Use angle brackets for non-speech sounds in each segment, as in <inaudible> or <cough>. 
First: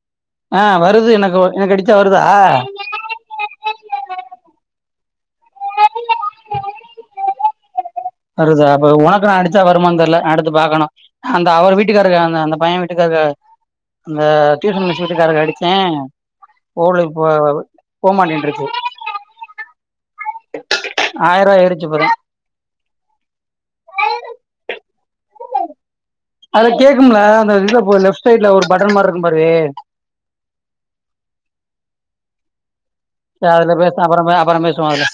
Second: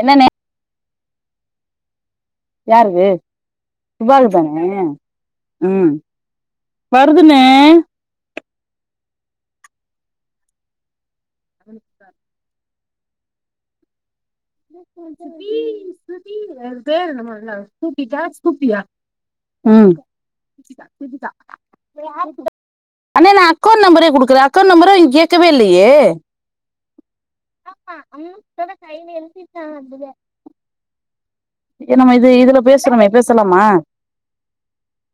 என்ன ஆஹ் வருது எனக்கு எனக்கு கடிச்சா ஆ சுபாக்குதான உம் வருதுன வருதா அப்ப உனக்கு நான அடிச்சா வருமா தெர்ல அடுத்து பாக்கணு அந்த அவர் வீட்டுக்காரு அந்த அந்த பையன் வீ க்கக <inaudible> போல போ போமாட்டேன்ருக்கு உம் ஆயிரூவா ஏறிச்சு இப்பதா அண்ண நா அக்கௌண்ட் நம்பரே கொடுக்கற அக்கௌண்ட் நம்பரே கேகவே இல்லயே அதுல கேக்கும் ல அந்த இதுல போ லெப்ட் சைடல ஒரு பட்டன் மாரு இருக்கு பாரு <inaudible> என்னம இது இதுல பேசுறமே அ அதுல பேசுனா அப்பறம் அப்பறம் பேசுவோம் அதுல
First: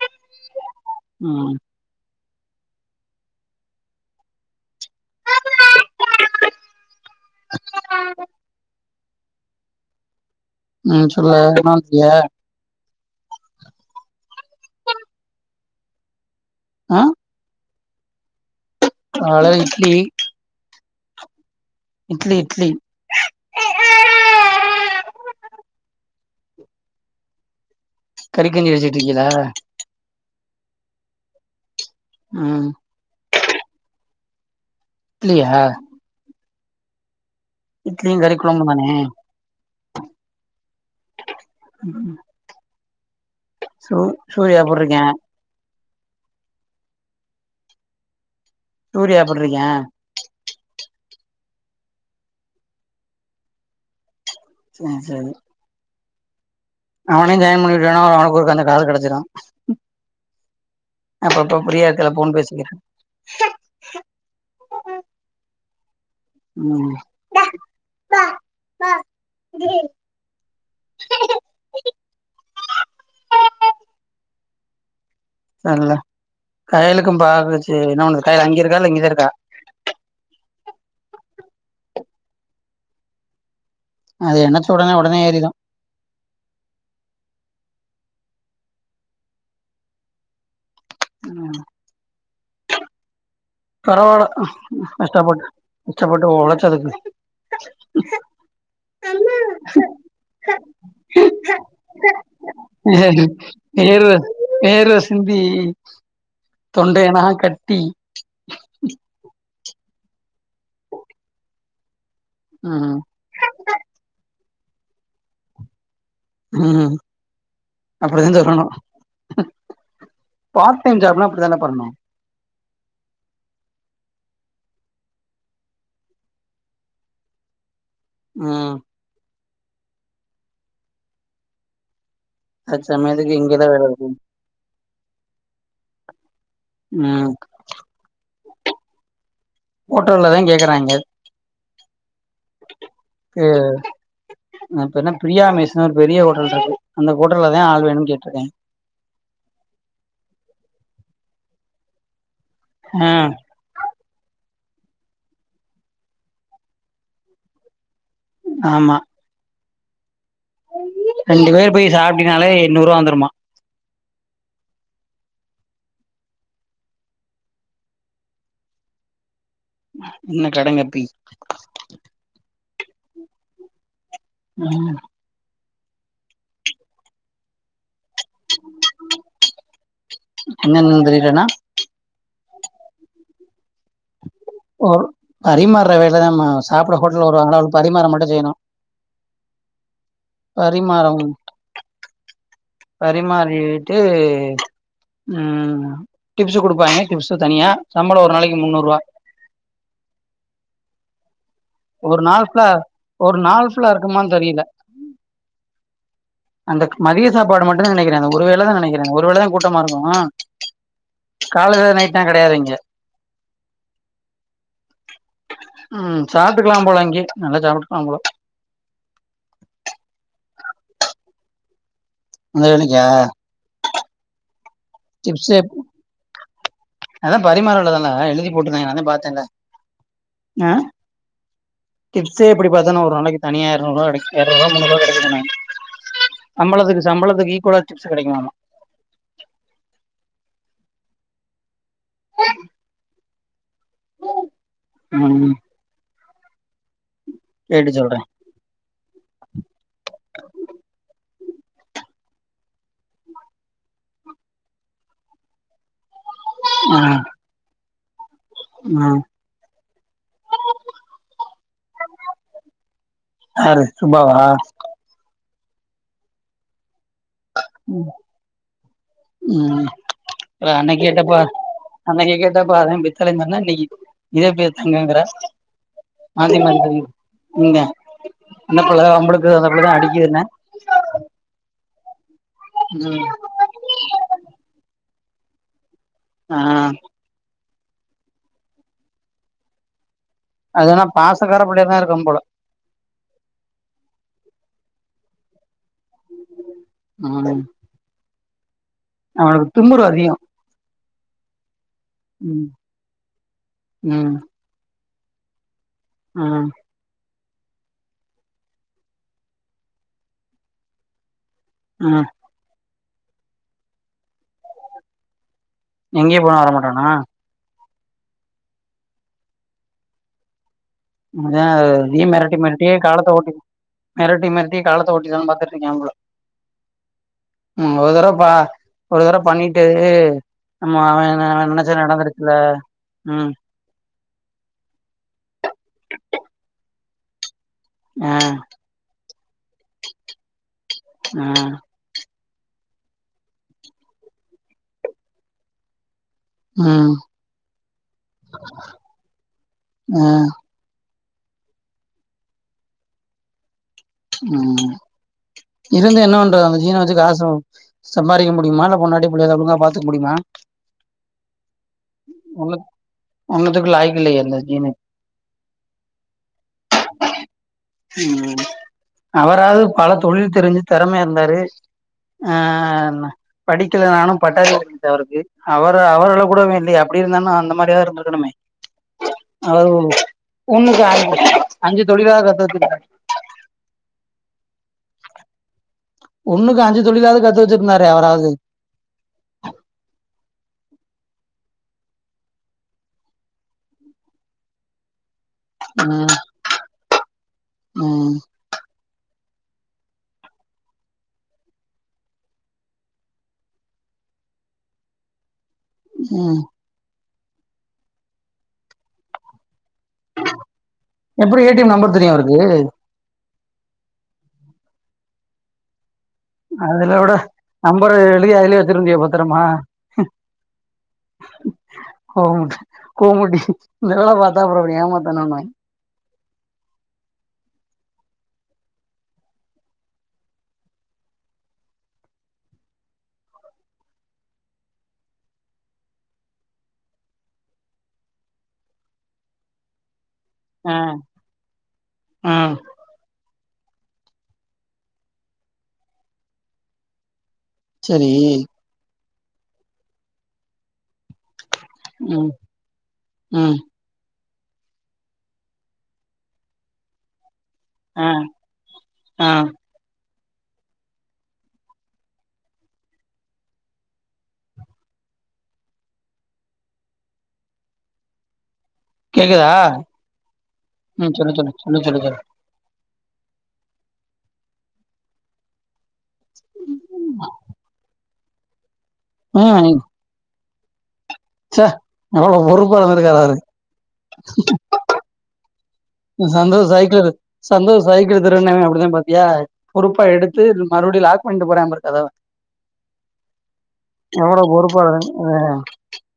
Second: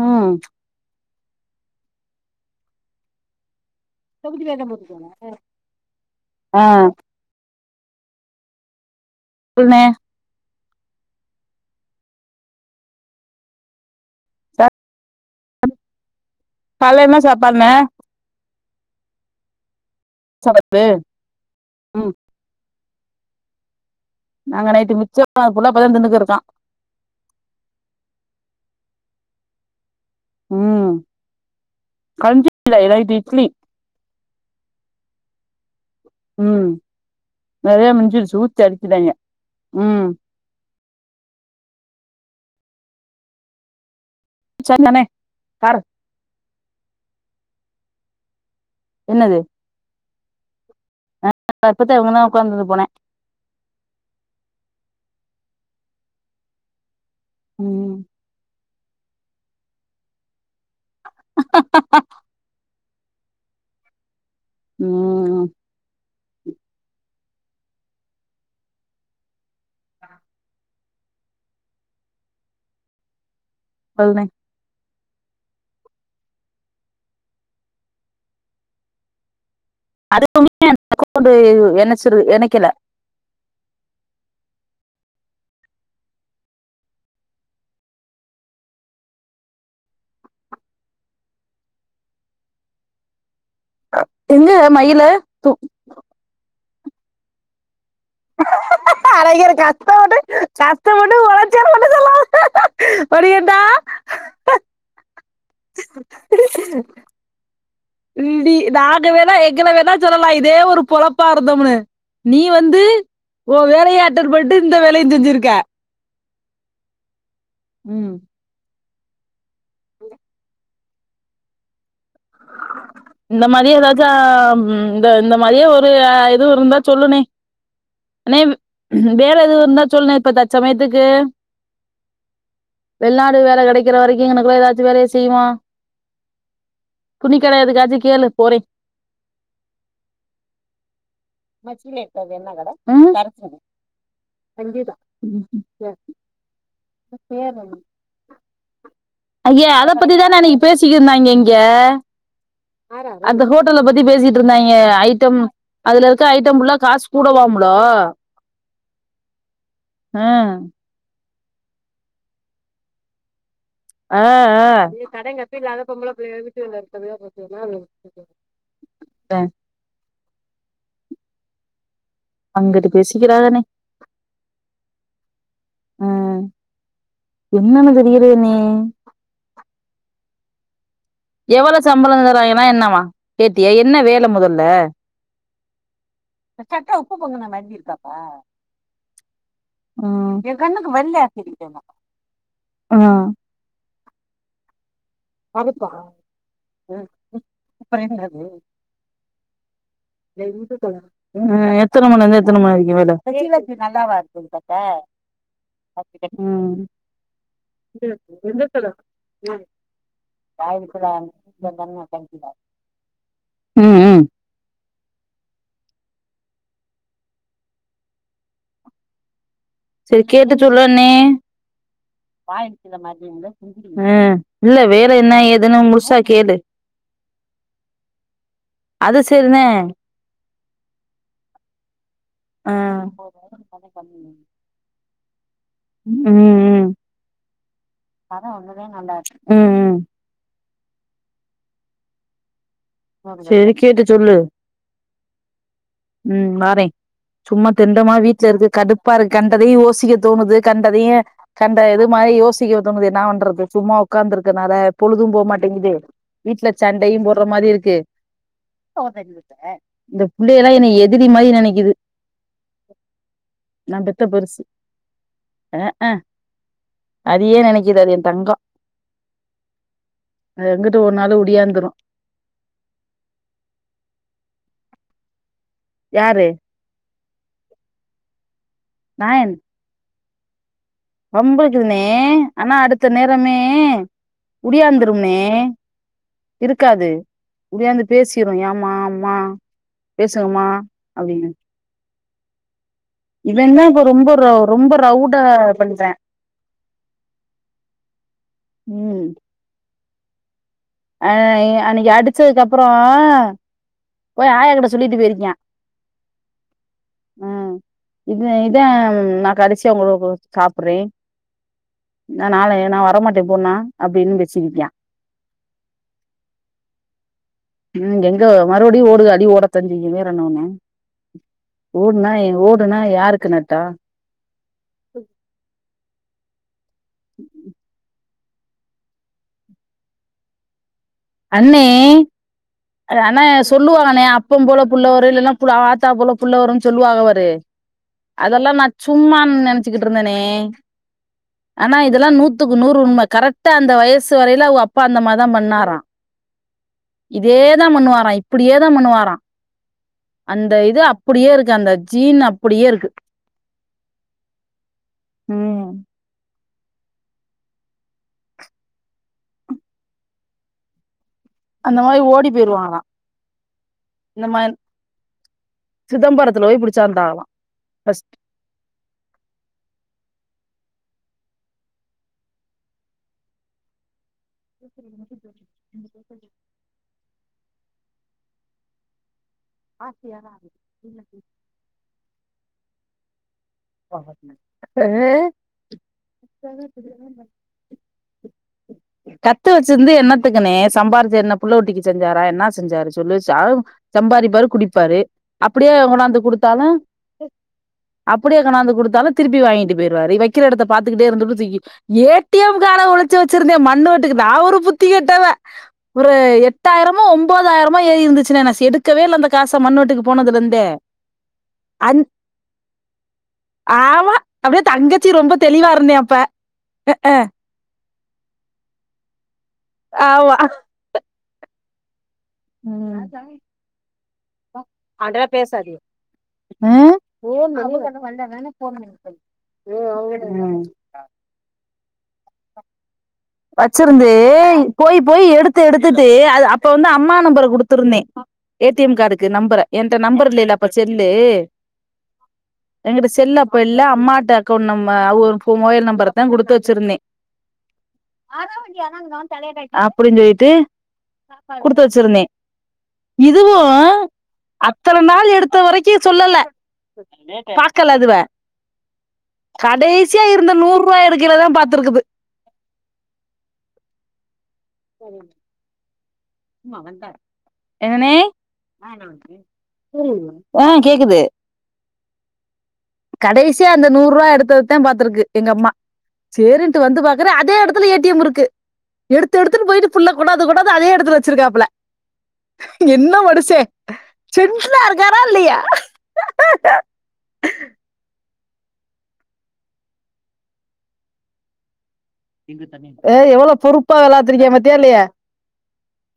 உஹம் ம் ஆஹ அ <unintelligible> சொல்லுண்ண உம் சொல்ல என் பண்இய ஆ காலைல என்ன சாப்பாடுனே காலைல இட்லி சடப்பு இட்லி இட்லி நாங்க நைட்டு மிச்சம் மானத புள்ளா இப்ப தா திண்ணுகிட்ருக்கோம் கறிக்கஞ்சி <unintelligible> இருக்கீலா உம் கஞ்சி ம் இல்ல நைட் இட்லி இட்லியா உம் நிறைய இட்லியு மிஞ்சுருச்சு கறி ஊத்தி கொழம்பு தானே அடிச்சிட்டாங்க உம் உம் சோ சூர்யா சரிண்ணே எபுடிருக்கன் கார் சூர்யா என்னது எப்டுறக்கன் தப்பத்த இங்கதான் உட்காந்து போனேன் சோரி சோரி அவனையும் ஜாயின் பண்ணிட்டு ம் அவனைக்கு ஒருக்கா ஆல் கிடச்சிடும் அப்போ பிரியா இருக்கல்ல போன் பேசிக்கிறேன் ஹ <unintelligible> ம் ம் பு <unintelligible> <inaudible> <unintelligible> சரியல கையலுக்கும் பாக்குச்சு என்ன ஒண்ணு கயல அங்கே இருக்கா இல்ல இங்கதாஇருக்கா இருக்கா அதுக்குமே அந்த அக்கவுண்ட்டு எனச்சிறு எணைக்கல அது என்னச்சு உடனே உடனே ஏறிறும் உம் பறவால எங்க மயிலு கஷ்டப்பட்டு து இஷ்டப்பட்டு ஓளைச்சதுக்கு <inaudible> அஞர் கஷ்ட மட்டு கஷ்ட மட்டு உரச்சிய மட்டும் சொல்லாம் பண்டா வேர்வ <unintelligible> <unintelligible> <unintelligible> <unintelligible> ஏற்கனவே தான் சொல்லலாம் இதே ஒரு பொழப்பா இருந்தோம்னு நீ வந்து ம் ஒன் வேலைய அட்டன் பட்டு எந்த வேலையும் செஞ்சிருக்கே உம் அப்படி தான் சொல்லணும் அஹா இல்ல பார் டைம் ஜாப்னா அப்டிதானே பண்ணோணும் இந்த மாதிரியே ஏதாச்சா இந்த இந்த மாதிரியே ஒரு எதுவும் இருந்தா சொல்லுனேன் அண்ணே ம் வேறது தான் சொல்லுணேன் இப்ப தச்சமயத்துக்கு அது சமயத்துக்கு வெளிநாடு வேலை இங்கதா வேல கெடைக்கிற இருக்கு வரைக்கும் இங்கனக்குள்ள ஏதாச்சும் வேல செய்வோம் ம் துணிகடை எதுக்காச்சும் கேலு போரேன் ஓட்டோலதான் கேக்குறாங்க மச்சிடே அது என்ன கட சங்கீதா இப்ப என்ன பிரியா மெஸ்னு ஒரு பெரிய ஹோட்டல் இருக்கு அந்த ஹோட்டல்ல தா ஆள் வேணும்னு கேட்டிருக்கே அய்யா அத பத்தி தானே பேசிட்டு இருந்தங்கே ங்க எங்க ஆ அந்த ஹோட்டல பத்தி பேசிட்டு இருந்தா ஐய்ட்டம் அதுல இருக்கு ஐட்டம்ல்லாம் காசு கூடவாம்லோ ஆமா ம் ரெண்டு பேர் போய் சாப்பிட்டனாலே எண்ணூறு ரூவா வந்துருமா ஆஹ் கடைங்கப்பி இல்லாத பொம்பளை பிள்ள வீட்டுா என்ன கடைங்கப்பி அங்கட்டு பேசிக்கிறாகனே உம் ஆஹ் என்னன்னது வக்கிராது நே என்னனு எவ்வளவு சம்பளம் தராய என்னவாகேட்டியா என்ன வேலை முதல ஒரு பரிமாறுற வேலைதான் மா சாப்பிட ஹோட்டல் வருவாங்கள பரிமாற மட்டும் செய்யணும் ம் பரிமாறவும் ம் பரிமாறிட்டு உம் டிப்ஸ் கொடுப்பாங்க டிப்ஸ் தனியா சம்பளம் ஒரு நாளைக்கு முன்னூறுவா ஏ இருந்து தொல உம் எத்தன ஒரு மணியிலருந்து நாள் எத்தன ஃபுல்லா மணி வரைக்கும் ஒரு நாள் வேல ஃபுல்லா இருக்குமான்னு தெரியல அந்த மதிய சாப்பாடு மட்டும்தா நெனைக்கிறே அந்த ஒரு வேள தா நெனைக்கிறே ஒரு வேள தா கூட்டமா இருக்கு <unintelligible> நல்லாவா இருக்குக்க காலைல நைட்லா கெடையாது இங்க ம்ம் <inaudible> ம் சாப்பிட்டுக்கலாம் போல அங்கய நல்லா சாப்பிட்டுக்கலாம் போல செரி கேட்டு சொல்றன்னே வாய அந்த வேலைக்கா <unintelligible> மாட்டேங்குது உம் இல்ல வேற என்ன ஏதுன்னு முழுசா கேடழு அதான் பரிமாறம்லதான எழுதி போட்டுதேன் நானே அது பாத்தேன்ல சரிதான் ஆஹ டிப்ஸே ஆ எப்படித்தன்னா ஒரு நாளைக்கு தனியா எரநூறுபா கிடைக்கும் <unintelligible> உ உம் - உம் ஈக்குவலா டிப்ஸ் கெடைக்குமாமா அதாம் ஒண்ணுதே நா <unintelligible> உம் - உம் செரிக் கேட்டு சொல்லு ம் உம் மாறேன் சும்மா கேட்டு தண்டமா சொல்றே வீட்டு்ல இருந்து கடு கண்டதையும் யோசிக்க தோணுது கண்டதையும் கண்ட இது மாரி யோசிக்க தோணுது நா பண்றது சும்மா உட்காந்துருக்கனால பொழுதும் போமாட்டேங்குது வீட்டுல ஆ சண்டையும் போடுற மாரி இருக்கு செரி <unintelligible> ஆ இந்த பிள்ளைகலாம் என்ன எதிரி மாரி நினைக்குது யாரு நான் பெத்த சுப்பாவா பெருசு ஆஹ ஆ <unintelligible> அதே நினைக்குது அது என் தங்கம் ம் அது எங்கிட்ட ஒரு நாளு ஒடியாந்துரும் அப்போ அதெல்லாம் பித்தலன்னு சொன்னேன் இன்னிக்கு இதே பேய் தங்கங்கிற யாரு மாத்தி மாத்தி <unintelligible> நீ தான் அந்த பிள்ளேதான் வம்பளுக்குறது அந்தபிள்ளேதான் அடிக்குதுன்னே அம்பது இருனே ஆனா அடுத்த ம் நேரமே ஓடியாந்து மே <inaudible> ஆ இருக்காது ஓடியாந்து பேசிரோம் ஏமா அம்மா பேசுங்கம்மா அதுனா பாசக்காரப் புள்ளையா தான் இருப்பான் போல இவன்னா இ ரொம்ப ர ரொம்ப ரவுட் டா பண்ணதான் <unintelligible> உம் ம் அவனுக்கு துமுரு அதிகம் அ அன்னக்கி அடிச்சதுக்கு ம் அப்புறம் போய் ஆயகிட்ட சொல் ல்லிட்டு போயிருக்கியன் உம் உஹ் இத இதான் நான் கடைசியா அந்தளவுக்கு சாப்பிடுறேன் ம் நான் நாளைய நா வர மாட்டேன் போமா அப்படின்னு போய் சொல்லிருக்கியான் எங்கயே போன வரமாட்டானா உம் எங்க மறுபடியும் ஓடு அடி ஓட தம்பி வேற என்ன வேணும் அ மிரட்டி மிரட்டியே காலத்த யாருக்கு ஓட்டி நட்டோ மிரட்டி மிரட்டியே காலத்தை ஓட்டிடலானு பாத்துட்ருக்கீங்களோ உ வர வர அப்பா ஒரு தட பண்ணிட்டு ஆமா அவன் அவ அண்ணே என்னச்சரி நடந்திருக்குல ஆனா உஹம் சொல்லுவாங்கண்ணே அப்பம் போல புள்ளவரு இல்லைன்னா பு ஆத்தா போல புள்ளவரும்னு சொல்லுவாக பாரு அ அதெல்லாம் நான் சும்மா நினைச்சுட்டு இருந்தேனே அ ஆனா இதெல்லாம் நூத் க்கு நூறு உண்மை கரெக்டா அந்த வயசு வரையில அவ அப்பா அந்தம்மாரி தான் பண்ணாராம் ம் இதே தான் பண்ணுவாரான் இப்படியே தான் பண்ணுவாரான் அ அந்த இது அப் அப்படியே இருக்கு அந்த ஜீன் அப்படியே இருக்கு உம் ம் இருந்து என்ன பண்றது அந்த ஜுன வச்சு காசு சம்பாரிக்க முடியுமா இல்ல பொண்டாட்டி பிள்ளையத ஒழுங்கா பாத்துக்க முடியுமா அந்த மாரி ஓடி ஒன்னு போயிருவாங்கலாம் ஒன்னுத்துக்கு லாய்க்கு இல்லையே இந்த அந்த மாரி ஜீனு சிதம்பரத்துல போய் பிடிச்சாந்தகலாம் உம் அவராவது பல தொழில் தெரிஞ்சு திறமயா இருந்தாரு படிக்கலானும் பட்டாரி இருக்கு அவரு அவர் அளவுல கூடவே இல்லயே அப்படி இருந்த நா அந்த மாதிரி டோ இருந்திருக்கணுமே அ ஒண்ணுக்கு அஞ்ச அஞ்சு தொழிலவது கத்து வச்ச <inaudible> அஹ் ஒண்ணுக்கு அஞ்சு தொழிலாவது கத்து வச்சிருந்தாரே அவராவது கத்து வச்சிருந்து என்னத்துக்குனே சம்பாரித்து என்ன புள்ள குட்டிக்கு செஞ்சாரா என்ன செஞ்சாரு சொல்லுச்சா சம்பாரி ப்பாாரு குடிப்பாரு அப்படியே உங்கடந்து கொடுத்தாலும் <inaudible> உம் திருப்பி வாங்கிட்டு போயிருவாரு வைக்கிற எடத்த பாத்துக்கிட்டே இருந்துட்டு தூக்கி ஏ டி எம் கார்ட் ஹ ஒளிச்சி வச்சிருந்தேன் <unintelligible> நா ஒரு புத்தி கெட்டவ ப்ரே ம் எட்டாயிரம் மோ ஒன்பதாயிரமோ ஏறி இருந்துச்சினே நாஸ் எடுக்கவே இல்ல அந்த காஸ் எப்படி ஏ டி எம் நம்பர் அந் தெரியும் அவருக்கு ஆமா அப்படியே தங்கச்சி ரொம்ப தெளிவா இருந்தே அப்ப அதுலஉட நம் பர எழுதி அதிலயே வச்சிருந்தியா பத்திரமா ஆமா கோமுட கோமுட்டி <unintelligible> ஏமாத்தாம அப்புறம் என்ன பண்ணுவாய்ங்க வந்த வோனே போன <inaudible> வச்சிருந்து போய் போய் எடுத்து எடுத்துட்டு அ அப்ப வந்து அம்மா நம்பர குடுத்துருந்தேன் ஏ டி எம் கார்டுக்கு நம்பர என் ட்ட நம்பர் இல்லையல்ல அப்ப ஆ செல்லு ஆ எங்கிட்ட செல்லப் இப்ப இல்ல அம்மாட்டு அக்கௌண்ட் நம்ம மொபைல் நம்பர் தான் குடுத்து வச்சிருந்தேன் <inaudible> <unintelligible> சரி அப்டின்னு சொல்லிட்டு குடுத்து வச்சிருந்தேன் ம் ம் இதுவும் அத்தனை நாள் எடுத்த வரைக்கும் சொல்லல பாக்கல ஆ அதுவ ஆ கடைசி சியா இருந்த நூறு ரூபாய் எடுக்கைல தான் பாத்துருக்குது சரி ஏனே கேக்குதா <unintelligible> ஆஹ் ம் கேக்குது சொல்லு சொல்லு சொல்லு சொல்லு சொல்லு கடைசியா அந்த நூறு ரூபாய் எடுத்ததுதான் பாத்துருக்கு எங்க அம்மா சேரின்ட்டு வந்து பாக்குறன் அதே எடத்துல ஏடிஎம் இருக்கு <unintelligible> எடுத்து ம் எடுத்துன்னு போயிட்டு ஃபுல்லா கொண்டாந்து கொண்டாந் து அதே எடுத்துல வச் ச்சே சிருக்காப்புல எவ்ளோ பொறுப்பா என்ன இருந்திருக்காரு அவரு. மனுஷேன் சென்டிலா இருக்காரா இல்லையா சந்தோஷ சாயக்க சந்தோஷ சாயக்க வீரன்ன அப்படித்தான் பாத்தியா பொறுப்பா எடுத்து மறுபுடியும் லாக் பண்ணிட்டு போறேன் பாரு கதவ ஹ எவளோ பொறுப்பா எவ்ளோ விளாத்திருக்கான் பாத்திய பொறுப்பா இல்லையா இருந்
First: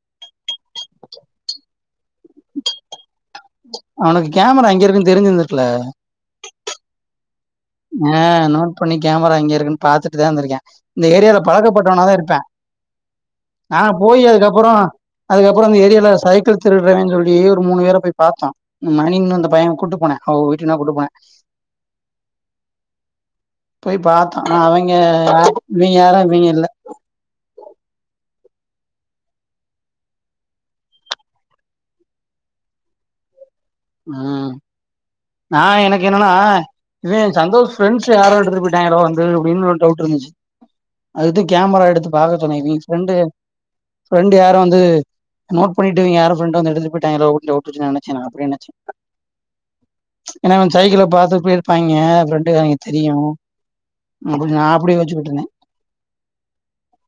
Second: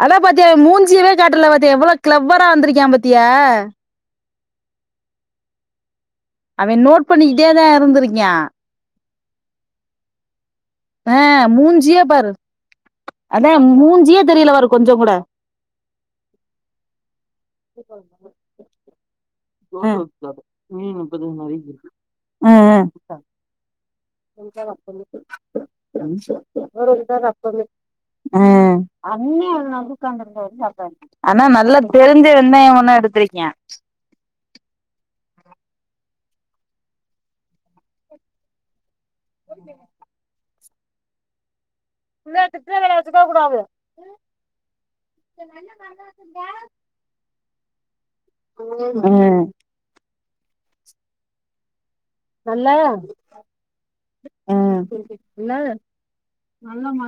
ஆனா பாத்தியா மூஞ்சியவே காட்டல பாத்திய எவ்ளோ க்ளவரா வந்திருக்கா பாத் த்தியா அவனுக்கு கேமரா அங்க இருக்குன்னு தெரிஞ்சிருந்துட்டுல அவே நோட்ண்ணி கிட்டே தான் இருந்தருங்க நோட் பண்ணி கேமரா இங்க இருக்குன்னு பாத்துட்டுதான் இருந்தக்கேன் இந்த ஆ ஏரியாலில மூஞ்சியே பழக்கப்பட்டவன தான் பாரு இருப்பேன் அதா ஆான் போய் மூஞ்சியே தெரியல பாரு அதுக்கப்புறம் கொஞ்சோ கூட அதுக்கப்புறம் இந்த ஏரியால சைக்கிள் திருடுறன்னு சொல்லி மூணு பேர போய் பார்த்தோம் இன்னொன்னு மப்ப நிறைய இருக்கு ஹம் போய் பாத்தோம். ஆனா, உஹம் அவெங்க யார் இவெங்க யாரும் இவெங்க இல்ல. கொஞ்சமா நடப்ப ஆஹ் அண்ணேண் வந்து உட்கார்ந்து இருந்தாரு ஆனா நல்லா தெரிஞ்சு வந்த உன்னும் எடுடுத்திருக்கன் உஹம் நான் எனக்கு என்னன்னா இன் சந்தோஷ் பிரஃப்ரெண்ட்ஸ் யாரோ எடுத்துட்டு போயிட்டாங்கலோ வந்து அது அப்படின்னு ஒரு டவுட் இருந்துச்சு அதுக்கு கேமரா ஏத்து பாக்க சொன்னாங்க ஃப்ரெண்டு யாரும் வந்து நோட்பன்னிட்டு யாரும் வந்து வீட்டுல விட்டுட்டு எடுத்துட்டு போயிட்டங்களோ ஆஹ் என் சைக்களை பா்த்தட்டு போயிருப்பாங்க நல்லஹ் அப்டி நா அப்டி யோசிச்சுக்கிட்டு இருந்தே நல்ல நல்ல மா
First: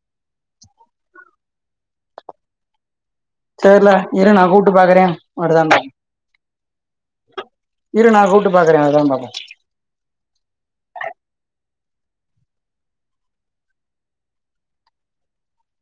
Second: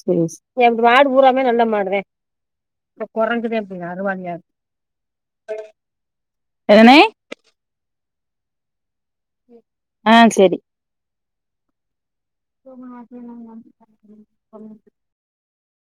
சரி எம் மாடு புறமே நல்ல மாடுதான் சரியல இரு நான் கூப்ட்டு பாக்குறேன் வருதானு சேரி என்னனே இரு நான் கூட்டு பாக்கேன் வருதானு பாப்போம் ஆஹ் சரி சோ மட்டினாய